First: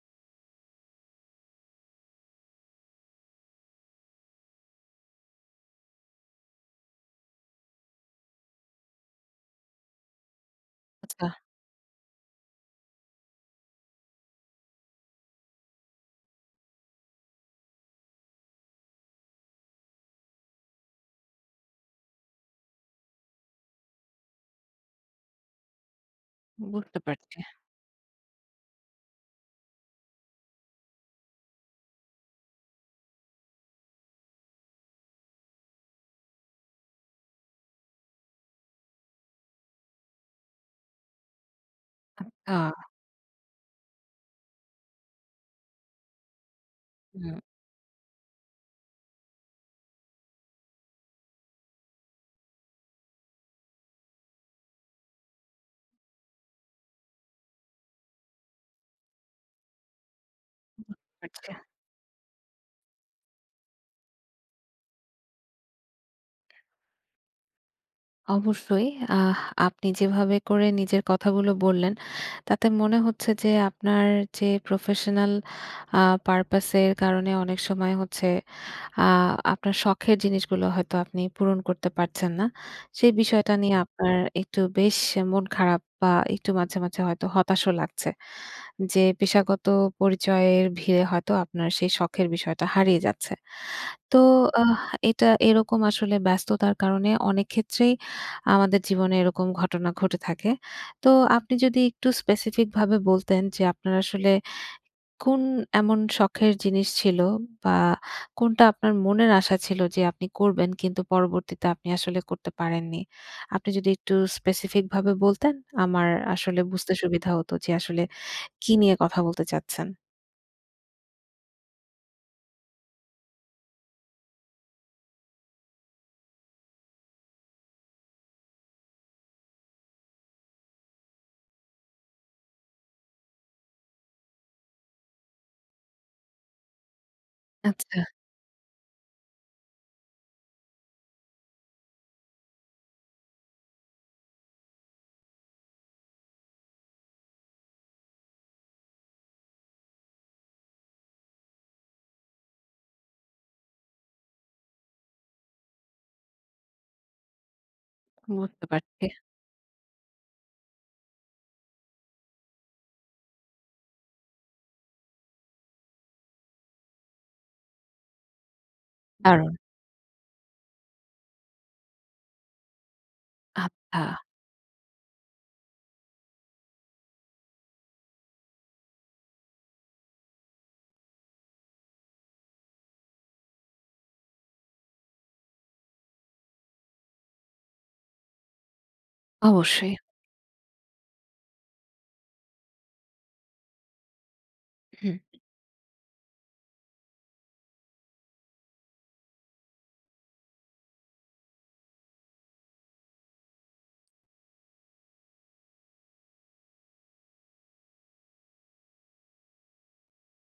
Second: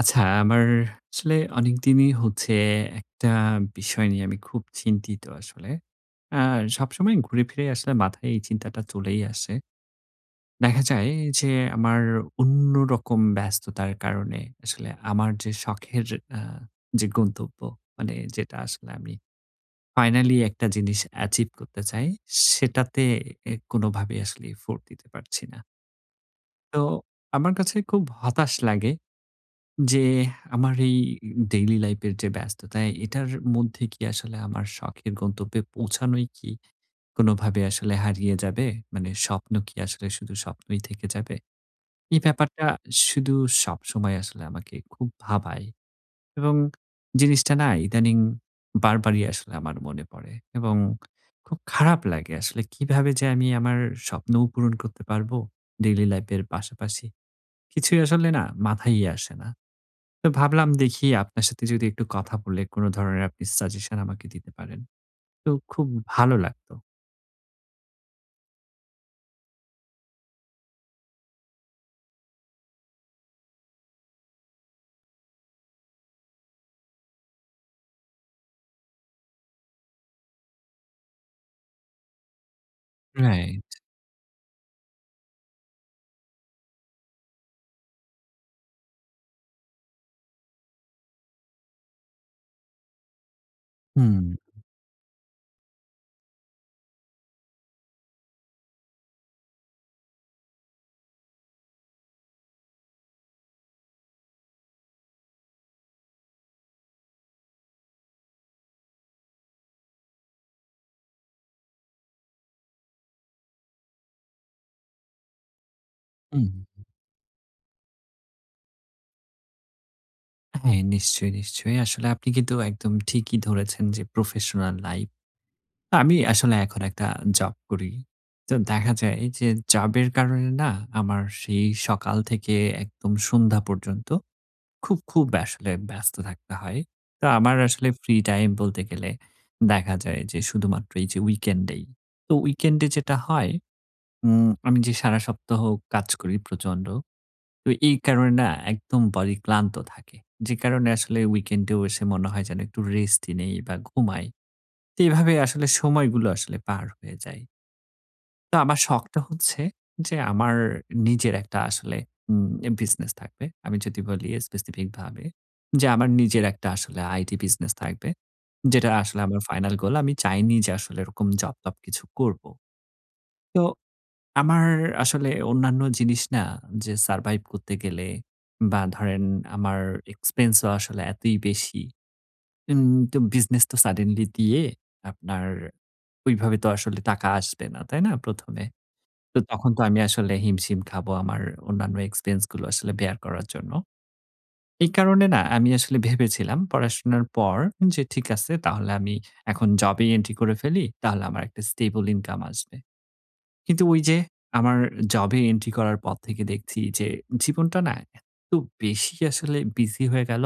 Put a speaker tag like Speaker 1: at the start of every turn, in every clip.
Speaker 1: আচ্ছা, আমার আসলে অনেকদিনই হচ্ছে একটা বিষয় নিয়ে আমি খুব চিন্তিত আসলে। অ্যা সবসময় ঘুরে ফিরে আসলে মাথায় এই চিন্তাটা চলেই আসে। দেখা যায়
Speaker 2: আচ্ছা।
Speaker 1: যে, আমার অন্যরকম ব্যস্ততার কারণে, আসলে আমার যে শখের আ যে গন্তব্য। মানে যেটা আসলে আমি ফাইনালি একটা জিনিস acheive করতে চাই। সেটাতে এ কোনভাবেই আসলে effort দিতে পারছি না। তো
Speaker 2: বুঝতে পারছি।
Speaker 1: আমার কাছে খুব হতাশ লাগে। যে আমার এই ডেইলি লাইফের যে ব্যস্ততা, এটার মধ্যে কি আসলে আমার শখের গন্তব্যে পৌঁছানোই কি কোনভাবে আসলে হারিয়ে যাবে? মানে স্বপ্ন কি আসলে শুধু স্বপ্নই থেকে যাবে? এই ব্যাপারটা
Speaker 2: আচ্ছা।
Speaker 1: শুধু সবসময় আসলে আমাকে খুব ভাবায় এবং
Speaker 2: হুম।
Speaker 1: জিনিসটা না ইদানিং বারবারই আসলে আমার মনে পড়ে এবং খুব খারাপ লাগে আসলে। কীভাবে যে আমি আমার স্বপ্নও পূরণ করতে পারবো ডেইলি লাইফের পাশাপাশি? কিছুই আসলে না মাথায়ই আসে না। তো ভাবলাম দেখি আপনার
Speaker 2: আচ্ছা।
Speaker 1: সাথে যদি একটু কথা বলে কোন ধরনের আপনি সাজেশন আমাকে দিতে পারেন, তো খুব ভালো লাগতো।
Speaker 2: অবশ্যই। আহ আপনি যেভাবে করে নিজের কথাগুলো বললেন, তাতে মনে হচ্ছে যে আপনার যে প্রফেশনাল আ পারপাস এর কারণে অনেক সময় হচ্ছে আ আপনার শখের জিনিসগুলো হয়তো আপনি পূরণ করতে পারছেন না। সেই বিষয়টা
Speaker 1: রাইট।
Speaker 2: নিয়ে আপনার একটু বেশ মন খারাপ বা একটু মাঝে, মাঝে হয়তো হতাশও লাগছে। যে পেশাগত পরিচয়ের ভিড়ে হয়তো আপনার সেই শখের বিষয়টা হারিয়ে যাচ্ছে। তো
Speaker 1: হুম।
Speaker 2: আহ, এটা এরকম আসলে ব্যস্ততার কারণে অনেক ক্ষেত্রেই আমাদের জীবনে এরকম ঘটনা ঘটে থাকে। তো আপনি যদি একটু স্পেসিফিক ভাবে বলতেন, যে আপনার আসলে কোন এমন শখের জিনিস ছিল? বা কোনটা আপনার মনের আশা ছিল যে আপনি করবেন কিন্তু পরবর্তীতে আপনি আসলে করতে পারেননি? আপনি যদি একটু স্পেসিফিক ভাবে বলতেন আমার
Speaker 1: হুম।
Speaker 2: আসলে বুঝতে সুবিধা হত যে আসলে কি নিয়ে কথা বলতে চাচ্ছেন।
Speaker 1: হ্যাঁ নিশ্চয়ই, নিশ্চয়ই। আসলে আপনি কিন্তু একদম ঠিকই ধরেছেন। যে প্রফেশনাল লাইপ আমি আসলে এখন একটা জব করি। তো দেখা যায় যে জবের কারণে না আমার সেই সকাল থেকে একদম সন্ধ্যা পর্যন্ত খুব, খুব আসলে ব্যস্ত থাকতে হয়। তা আমার আসলে
Speaker 2: আচ্ছা।
Speaker 1: ফ্রি টাইম বলতে গেলে দেখা যায় যে শুধুমাত্র এই যে উইকেন্ড এই। তো উইকেন্ডে যেটা হয় উম আমি যে সারা সপ্তাহ কাজ করি প্রচন্ড। তো এই কারণে না একদম বডি ক্লান্ত থাকে। যে কারণে আসলে উইকেন্ডেও এসে মনে হয় যেন একটু রেস্টই নেই বা ঘুমাই। তে এভাবেই আসলে সময়গুলো আসলে পার হয়ে যায়। তো
Speaker 2: বুঝতে
Speaker 1: আমার
Speaker 2: পারছি।
Speaker 1: শখটা হচ্ছে যে, আমার নিজের একটা আসলে উম এ বিজনেস থাকবে। আমি যদি বলি স্পেসিফিক ভাবে যে, আমার নিজের একটা আসলে IT বিজনেস থাকবে। যেটা আসলে আমার
Speaker 2: দারুন।
Speaker 1: Final goal. আমি চাইনি যে, আসলে এরকম জব-টব কিছু করব। তো,
Speaker 2: আচ্ছা।
Speaker 1: আমার আসলে অন্যান্য জিনিস না যে, সারভাইভ করতে গেলে বা ধরেন আমার এক্সপেন্সও আসলে এতই বেশি। উম তো বিজনেস তো সাডেনলি দিয়ে আপনার ঐভাবে তো আসলে টাকা আসবে না, তাই না? ১ম এ তো, তখন তো,
Speaker 2: অবশ্যই।
Speaker 1: আমি আসলে হিমশিম খাবো আমার অন্যান্য এক্সপেন্স গুলো আসলে বেয়ার করার জন্য। এই
Speaker 2: হুম।
Speaker 1: কারণে না, আমি আসলে ভেবেছিলাম পড়াশোনার পর যে, ঠিক আছে তাহলে আমি এখন জবেই এন্ট্রি করে ফেলি, তাহলে আমার একটা স্টেবল ইনকাম আসবে। কিন্তু ঐ যে, আমার জব এ এন্ট্রি করার পর থেকে দেখছি যে, জীবনটা না এত্ত বেশি আসলে বিজি হয়ে গেল।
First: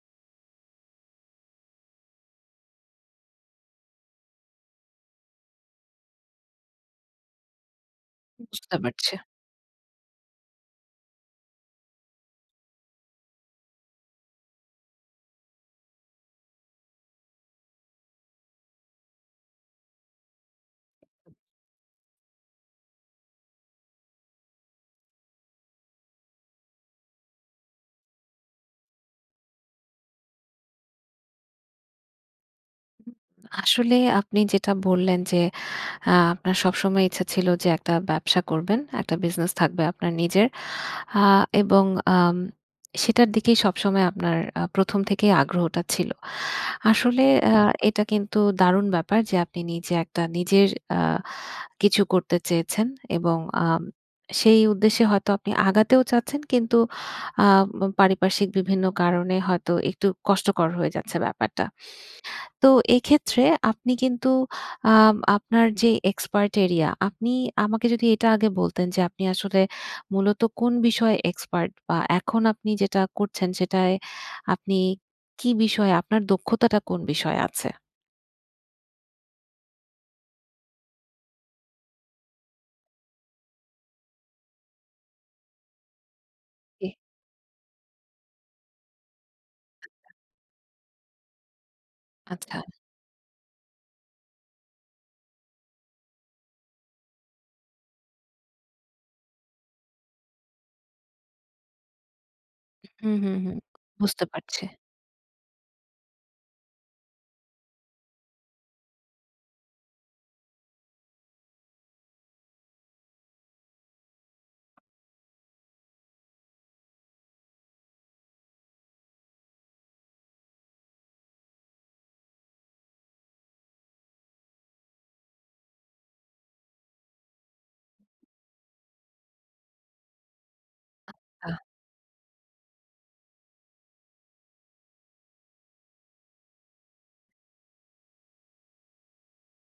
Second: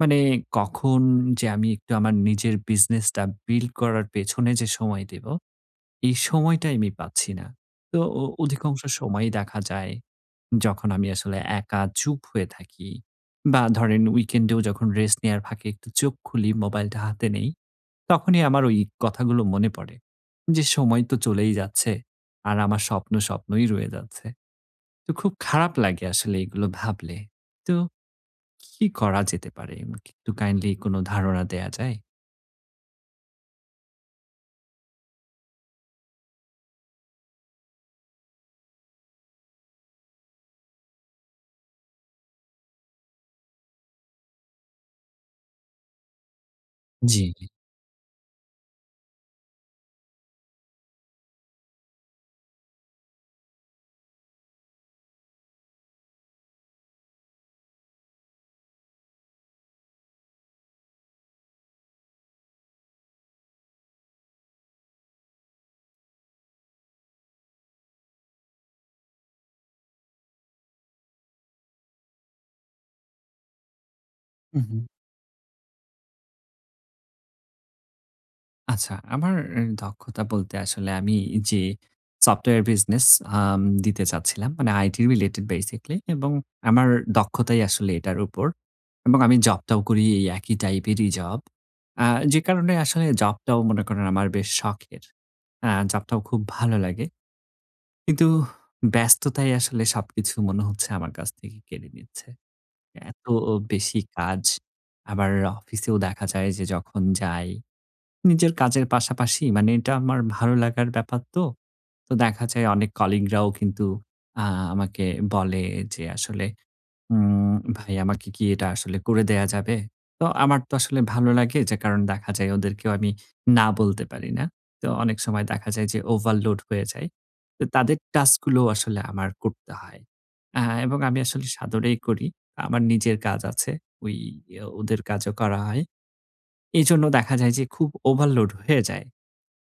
Speaker 1: মানে কখন যে, আমি একটু আমার নিজের বিজনেসটা বিল্ড করার পেছনে যে সময় দেব, এই সময়টাই আমি পাচ্ছি না। তো অ
Speaker 2: বুঝতে
Speaker 1: অধিকাংশ
Speaker 2: পারছি।
Speaker 1: সময়ই দেখা যায়, যখন আমি আসলে একা চুপ হয়ে থাকি বা ধরেন weekend এও যখন রেস্ট নেওয়ার ফাঁকে একটু চোখ খুলি, মোবাইলটা হাতে নেই। তখনই আমার ঐ কথাগুলো মনে পড়ে যে, সময় তো চলেই যাচ্ছে। আর আমার স্বপ্ন, স্বপ্নই রয়ে যাচ্ছে। তো খুব খারাপ লাগে আসলে এগুলো ভাবলে। তো কি করা যেতে পারে? আমাকে একটু কাইন্ডলি কোন ধারণা দেয়া যায়?
Speaker 2: আসলে আপনি যেটা বললেন যে আ আপনার সবসময় ইচ্ছা ছিলো যে একটা ব্যবসা করবেন। একটা বিজনেস থাকবে আপনার নিজের। আ এবং আম সেটার দিকে সবসময় আপনার আ প্রথম থেকেই আগ্রহটা ছিলো। আসলে
Speaker 1: জ্বী।
Speaker 2: আ এটা কিন্তু দারুণ ব্যাপার যে আপনি নিজে একটা নিজের আ কিছু করতে চেয়েছেন এবং আ সেই উদ্দেশ্যে হয়তো আপনি আগাতেও চাচ্ছেন কিন্তু আ ম পারিপার্শ্বিক বিভিন্ন কারণে হয়তো একটু কষ্টকর হয়ে যাচ্ছে ব্যাপারটা। তো এইক্ষেত্রে আপনি কিন্তু আ আপনার যে এক্সপার্ট এরিয়া আপনি আমাকে যোদি এটা আগে বলতেন যে আপনি আসলে মূলত কোন বিষয়ে এক্সপার্ট বা এখন আপনি যেটা করছেন সেটায় আপনি
Speaker 1: উম-হুম।
Speaker 2: কি বিষয়ে আপনার দক্ষতাটা কোন বিষয়ে আছে?
Speaker 1: আচ্ছা আমার এ দক্ষতা বলতে আসলে আমি যে সফটওয়্যার বিজনেস আম দিতে চাচ্ছিলাম। মানে আইটি রিলেটেড বেসিকলি এবং আমার
Speaker 2: জ্বী।
Speaker 1: দক্ষতাই আসলে এটার উপর। এবং আমি জবটাও করি এই একই টাইপেরই জব। অ্যা যে
Speaker 2: আচ্ছা।
Speaker 1: কারণে আসলে জবটাও মনে করেন আমার বেশ শখের। আ জবটাও খুব ভালো লাগে। কিন্তু ব্যস্ততায় আসলে সবকিছু মনে হচ্ছে আমার কাছ থেকে কেড়ে নিচ্ছে।
Speaker 2: হুম,
Speaker 1: এতো
Speaker 2: হুম, হুম
Speaker 1: বেশি
Speaker 2: বুঝতে
Speaker 1: কাজ।
Speaker 2: পারছি।
Speaker 1: আবার অফিসেও দেখা যায় যে যখন যাই, নিজের কাজের পাশাপাশি মানে এটা আমার ভালো লাগার ব্যাপার তো। তো দেখা যায় অনেক কলিগ রাও কিন্তু আ আমাকে বলে যে, আসলে উম "ভাই আমাকে কি এটা আসলে করে দেয়া যাবে?" তো আমার তো আসলে ভালো লাগে যে কারণ দেখা যায় ওদেরকেও আমি না বলতে পারি না। তো অনেক সময় দেখা যায় যে ওভারলোড হয়ে যায়। অ তাদের টাস্ক গুলো আসলে আমার করতে হয়। আ এবং আমি আসলে
Speaker 2: আচ্ছা।
Speaker 1: সাদরেই করি। আমার নিজের কাজ আছে। ওই অ ওদের কাজও করা হয়। এজন্য দেখা যায় যে, খুব ওভারলোড হয়ে যায়।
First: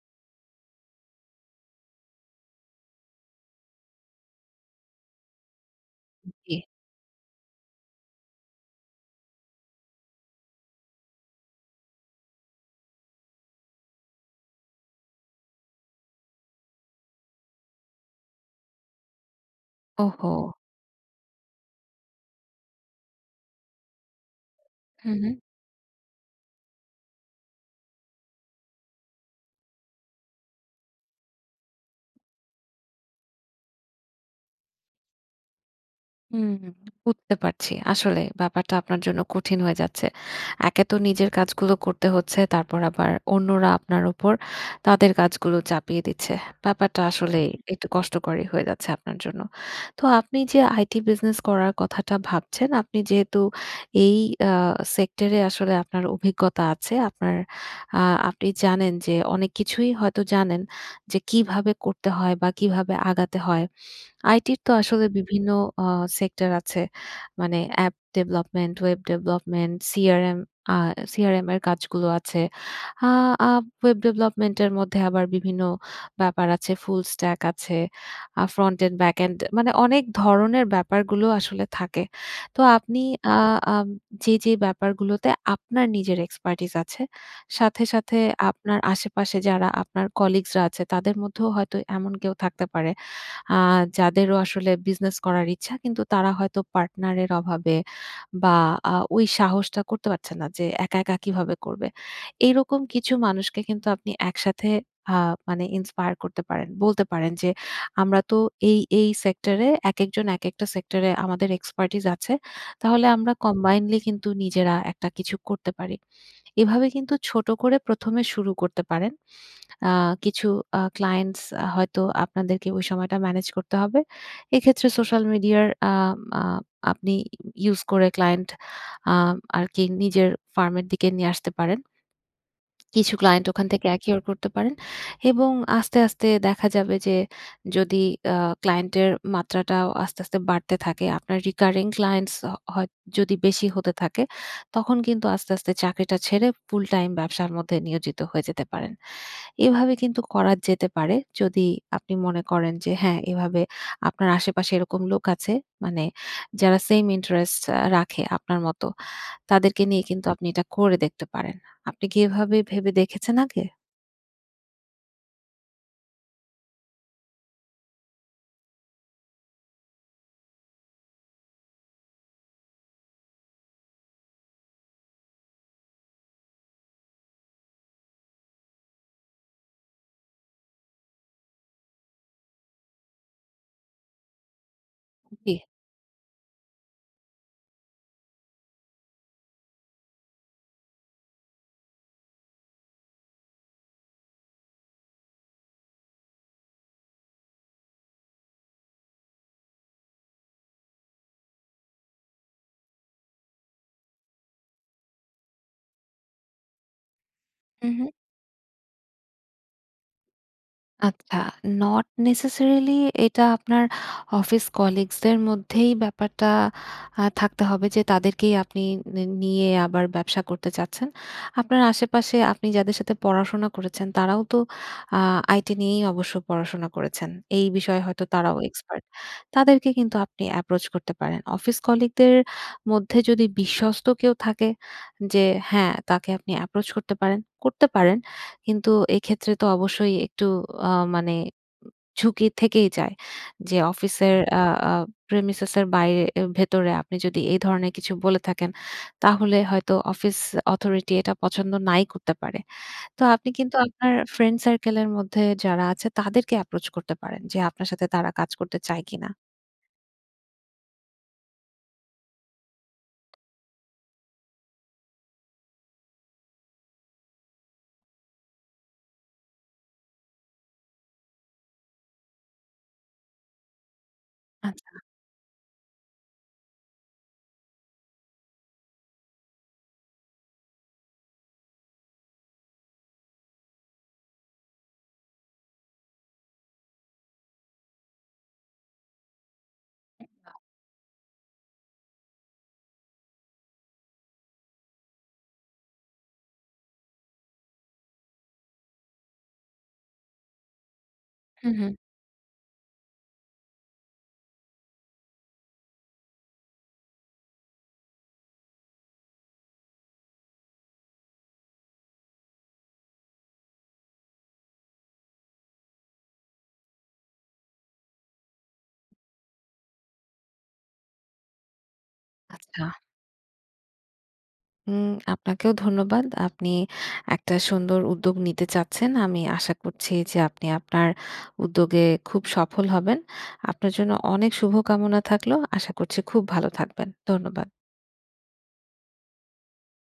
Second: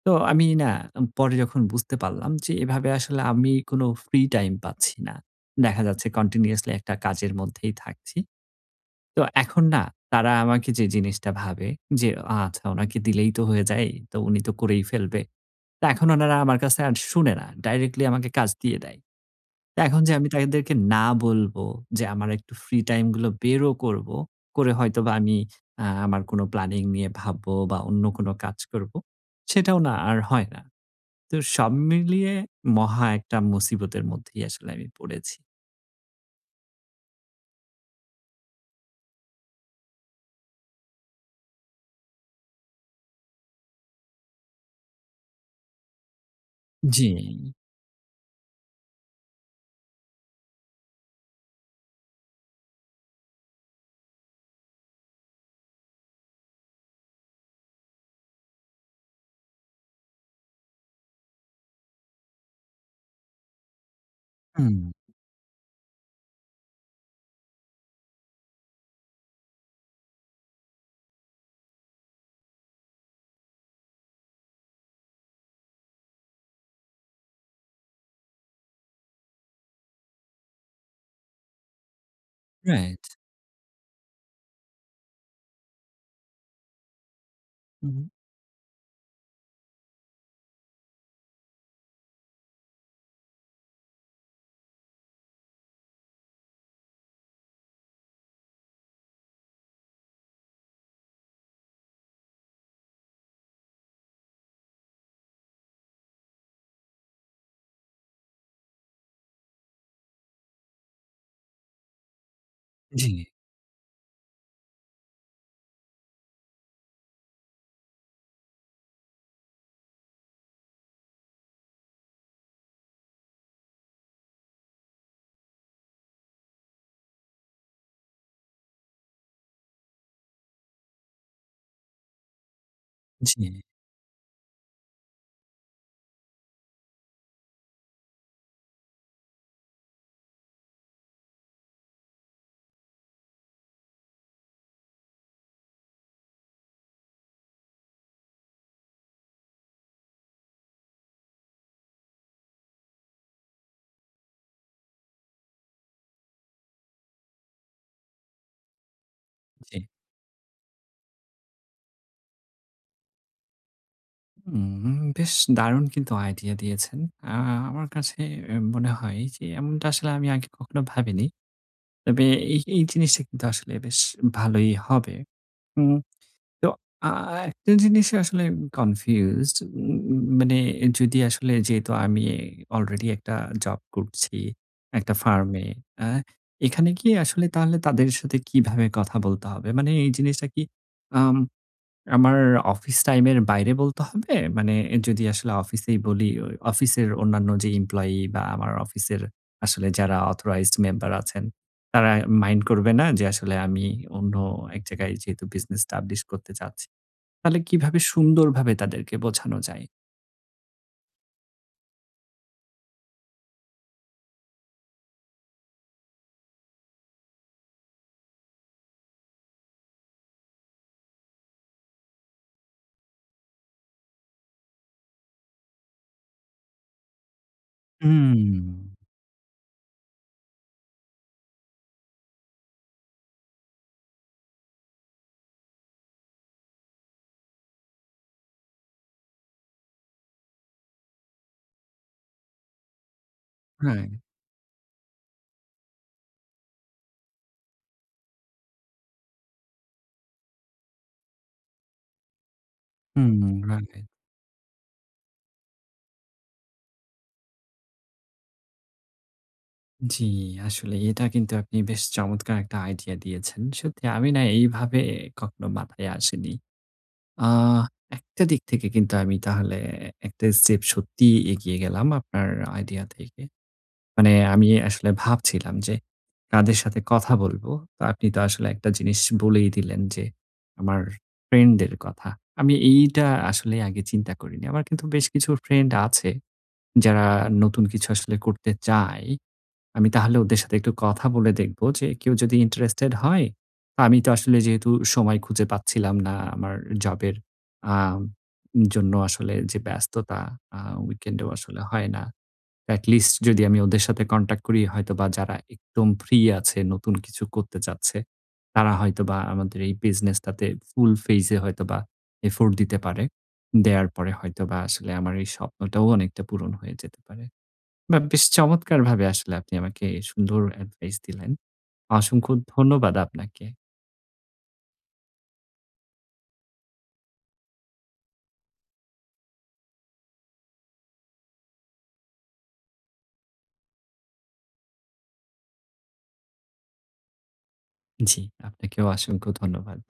Speaker 1: তো আমি না উ পরে যখন বুঝতে পারলাম যে এভাবে আসলে আমি কোনো ফ্রি টাইম পাচ্ছি না। দেখা যাচ্ছে
Speaker 2: জ্বী।
Speaker 1: কন্টিনিউয়াসলি একটা কাজের মধ্যেই থাকছি। তো এখন না তারা আমাকে যে জিনিসটা ভাবে যে অ "আচ্ছা ওনাকে দিলেই তো হয়ে যায়। তো উনি তো করেই ফেলবে।" তা এখন ওনারা আমার কাছে শুনে না। ডাইরেক্টলি আমাকে কাজ দিয়ে দেয়। তা, এখন যে আমি
Speaker 2: ওহো!
Speaker 1: তাদেরকে না বলবো যে আমার একটু ফ্রি টাইম গুলো বেরও করবো। করে হয়তোবা
Speaker 2: হুম, হুম।
Speaker 1: আমি আ আমার কোন প্ল্যানিং নিয়ে ভাববো বা অন্য কোন কাজ করবো। সেটাও না আর হয় না। তো সব মিলিয়ে মহা একটা মুসিবতের মধ্যেই আসলে আমি পড়েছি।
Speaker 2: হুম, বুঝতে পারছি। আসলেই, ব্যাপারটা আপনার জন্য কঠিন হয়ে যাচ্ছে। একে তো নিজের কাজগুলো করতে হচ্ছে। তারপর আবার অন্যরা আপনার উপর তাদের কাজগুলো চাপিয়ে দিচ্ছে। ব্যাপারটা আসলেই
Speaker 1: জি।
Speaker 2: একটু কষ্টকরই হয়ে যাচ্ছে আপনার জন্য। তো আপনি যে IT বিজনেস করার কথাটা ভাবছেন, আপনি যেহেতু এই আ সেক্টরে আসলে আপনার অভিজ্ঞতা আছে। আপনার আ আপনি জানেন যে, অনেক কিছুই হয়তো জানেন যে কিভাবে করতে হয় বা কিভাবে আগাতে হয়। আইটির তো
Speaker 1: হুম।
Speaker 2: আসলে বিভিন্ন আ সেক্টর আছে। মানে app development, web development, CRM আ সিআরএম এর কাজগুলো আছে। আ আ ওয়েব ডেভেলপমেন্ট এর মধ্যে আবার বিভিন্ন ব্যাপার আছে। ফুল স্ট্যাক আছে, আ ফ্রন্ট এন্ড ব্যাক এন্ড, মানে অনেক ধরনের ব্যাপারগুলো আসলে থাকে। তো
Speaker 1: রাইট।
Speaker 2: আপনি আ আম যে, যে ব্যাপারগুলোতে আপনার নিজের expertise আছে। সাথে,
Speaker 1: হু, হু।
Speaker 2: সাথে আপনার আশেপাশে যারা আপনার কলিগ'স রা আছে তাদের মধ্যেও হয়তো এমন কেউ থাকতে পারে। আ যাদেরও আসলে বিজনেস করার ইচ্ছা কিন্তু তারা হয়তো পার্টনার এর অভাবে বা আ ওই সাহসটা করতে পারছে না যে একা, একা কিভাবে করবে। এইরকম কিছু মানুষকে কিন্তু আপনি একসাথে আ মানে ইন্সপায়ার করতে পারেন। বলতে পারেন যে, "আমরা তো এই, এই সেক্টরে একেকজন, একেকটা সেক্টরে আমাদের expertise আছে। তাহলে
Speaker 1: জি।
Speaker 2: আমরা combinedly কিন্তু নিজেরা একটা কিছু করতে পারি।" এভাবে কিন্তু ছোট করে প্রথমে শুরু করতে পারেন। আ কিছু আ ক্লায়েন্টস হয়তো আপনাদেরকে ওই সময়টা মেনেজ করতে হবে। এক্ষেত্রে সোশ্যাল মিডিয়ার আম আ আপনি ই ইউস করে ক্লায়েন্ট আম আরকি নিজের ফার্মের দিকে নিয়ে আসতে পারেন। কিছু ক্লায়েন্ট
Speaker 1: জি।
Speaker 2: ওখান থেকে acquire করতে পারেন এবং আস্তে, আস্তে দেখা যাবে যে যদি আ ক্লায়েন্টের মাত্রাটাও আস্তে, আস্তে বাড়তে থাকে। আপনার recurring clients হ হয় যদি বেশি হতে থাকে, তখন কিন্তু আস্তে, আস্তে চাকরিটা ছেড়ে ফুল টাইম ব্যবসার মধ্যে নিয়োজিত হয়ে যেতে পারেন। এভাবে কিন্তু করা যেতে পারে। যদি আপনি মনে করেন যে হ্যাঁ, এভাবে আপনার আশেপাশে এরকম লোক আছে। মানে যারা সেইম ইন্টারেস্ট র রাখে আপনার মতো।
Speaker 1: জি।
Speaker 2: তাদেরকে নিয়ে কিন্তু আপনি এটা করে দেখতে পারেন। আপনি কি এভাবে ভেবে দেখেছেন আগে?
Speaker 1: হুম, বেশ দারুণ কিন্তু আইডিয়া দিয়েছেন। আ আমার কাছে এ মনে হয় যে, এমনটা আসলে আমি আগে কখনো ভাবিনি। তবে এই এই জিনিসটা কিন্তু আসলে বেশ ভালোই হবে। উম তো আ একটা জিনিস আসলে আমি কনফিউজড, ম মানে যদি আসলে যেহেতু আমি অলরেডি একটা জব করছি, একটা ফার্ম
Speaker 2: জী।
Speaker 1: এ, আ এখানে কি, আসলে তাহলে তাদের সাথে কিভাবে কথা বলতে হবে? মানে এই জিনিসটা কি, আম আমার অফিস টাইম এর বাইরে বলতে হবে? মানে যদি আসলে অফিসেই বলি, অ অফিসের অন্যান্য যে এমপ্লয়ি বা আমার অফিসের আসলে যারা অথরাইজড মেম্বার আছেন, তারা মাইন্ড করবে না? যে আসলে আমি অন্য এক জায়গায় যেহেতু বিজনেস এস্টাবলিশ করতে চাচ্ছি? তাহলে
Speaker 2: উম,
Speaker 1: কিভাবে
Speaker 2: হুম।
Speaker 1: সুন্দরভাবে তাদেরকে বোঝানো যায়?
Speaker 2: আচ্ছা। নট নেসেসারিলি এটা আপনার অফিস কলিগস দের মধ্যেই ব্যাপারটা আ থাকতে হবে যে, তাদেরকেই আপনি নি নিয়ে আবার ব্যবসা করতে চাচ্ছেন। আপনার আশেপাশে, আপনি যাদের সাথে পড়াশোনা করেছেন, তারাও তো আ আইটি নিয়েই অবশ্য পড়াশোনা করেছেন। এই বিষয়ে হয়তো তারাও
Speaker 1: হুম।
Speaker 2: এক্সপার্ট। তাদেরকে কিন্তু আপনি এপ্রোচ করতে পারেন। অফিস কলিগদের মধ্যে যদি বিশ্বস্ত কেউ থাকে, যে হ্যাঁ, তাকে আপনি এপ্রোচ করতে পারেন, করতে পারেন। কিন্তু এক্ষেত্রে তো অবশ্যই, একটু আ মানে ঝুঁকি থেকেই যায়। যে
Speaker 1: রাইট।
Speaker 2: অফিসের আ আ প্রেমিসেস এর বাইরে এ ভেতরে আপনি যদি এই ধরনের কিছু বলে থাকেন, তাহলে হয়তো অফিস অথরিটি এটা পছন্দ নাই করতে পারে। তো
Speaker 1: হুম,
Speaker 2: আপনি
Speaker 1: হুম,
Speaker 2: কিন্তু
Speaker 1: রাইট।
Speaker 2: আপনার, ফ্রেন্ড সার্কেল এর মধ্যে যারা আছে, তাদেরকে এপ্রোচ করতে পারেন, যে আপনার সাথে তারা কাজ করতে চায় কিনা?
Speaker 1: জি। আসলে এটা কিন্তু আপনি বেশ চমৎকার একটা idea দিয়েছেন। সত্যি আমি না এইভাবে কখনো মাথায় আসেনি। আ একটা দিক থেকে কিন্তু আমি তাহলে একটা step সত্যি এগিয়ে গেলাম আপনার idea থেকে। মানে আমি
Speaker 2: আচ্ছা।
Speaker 1: আসলে ভাবছিলাম যে কাদের সাথে কথা বলবো? আ আপনি তো আসলে একটা জিনিস বলেই দিলেন যে আমার friend দের কথা। আমি এইটা আসলে আগে চিন্তা করিনি। আমার কিন্তু বেশ কিছু friend আছে, যারা নতুন কিছু আসলে করতে চায়। আমি তাহলে ওদের সাথে একটু কথা বলে দেখব যে কেউ যদি interested হয়, আমি তো আসলে যেহেতু সময় খুঁজে পাচ্ছিলাম না আমার জব এর আ জন্য আসলে যে ব্যস্ততা আ weekend এ ও
Speaker 2: হুম,
Speaker 1: আসলে
Speaker 2: হুম।
Speaker 1: হয় না। At least যদি আমি ওদের সাথে contact করি হয়তো বা যারা একদম ফ্রি আছে নতুন কিছু করতে চাচ্ছে, তারা হয়তোবা আমাদের এই business টাতে full phase এ হয়তোবা effort দিতে পারে। দেওয়ার পরে হয়তোবা আসলে আমার এই স্বপ্নটাও অনেকটা পূরণ হয়ে যেতে পারে। But বেশ চমৎকারভাবে আসলে আপনি আমাকে সুন্দর advise দিলেন। অসংখ্য
Speaker 2: আচ্ছা।
Speaker 1: ধন্যবাদ আপনাকে।
Speaker 2: হুম, আপনাকেও ধন্যবাদ। আপনি একটা সুন্দর উদ্যোগ নিতে চাচ্ছেন। আমি আশা করছি যে আপনি আপনার উদ্যোগে খুব সফল হবেন। আপনার জন্য অনেক শুভ কামনা থাকল। আশা করছি খুব ভালো থাকবেন। ধন্যবাদ।
Speaker 1: জি, আপনাকেও অসংখ্য ধন্যবাদ।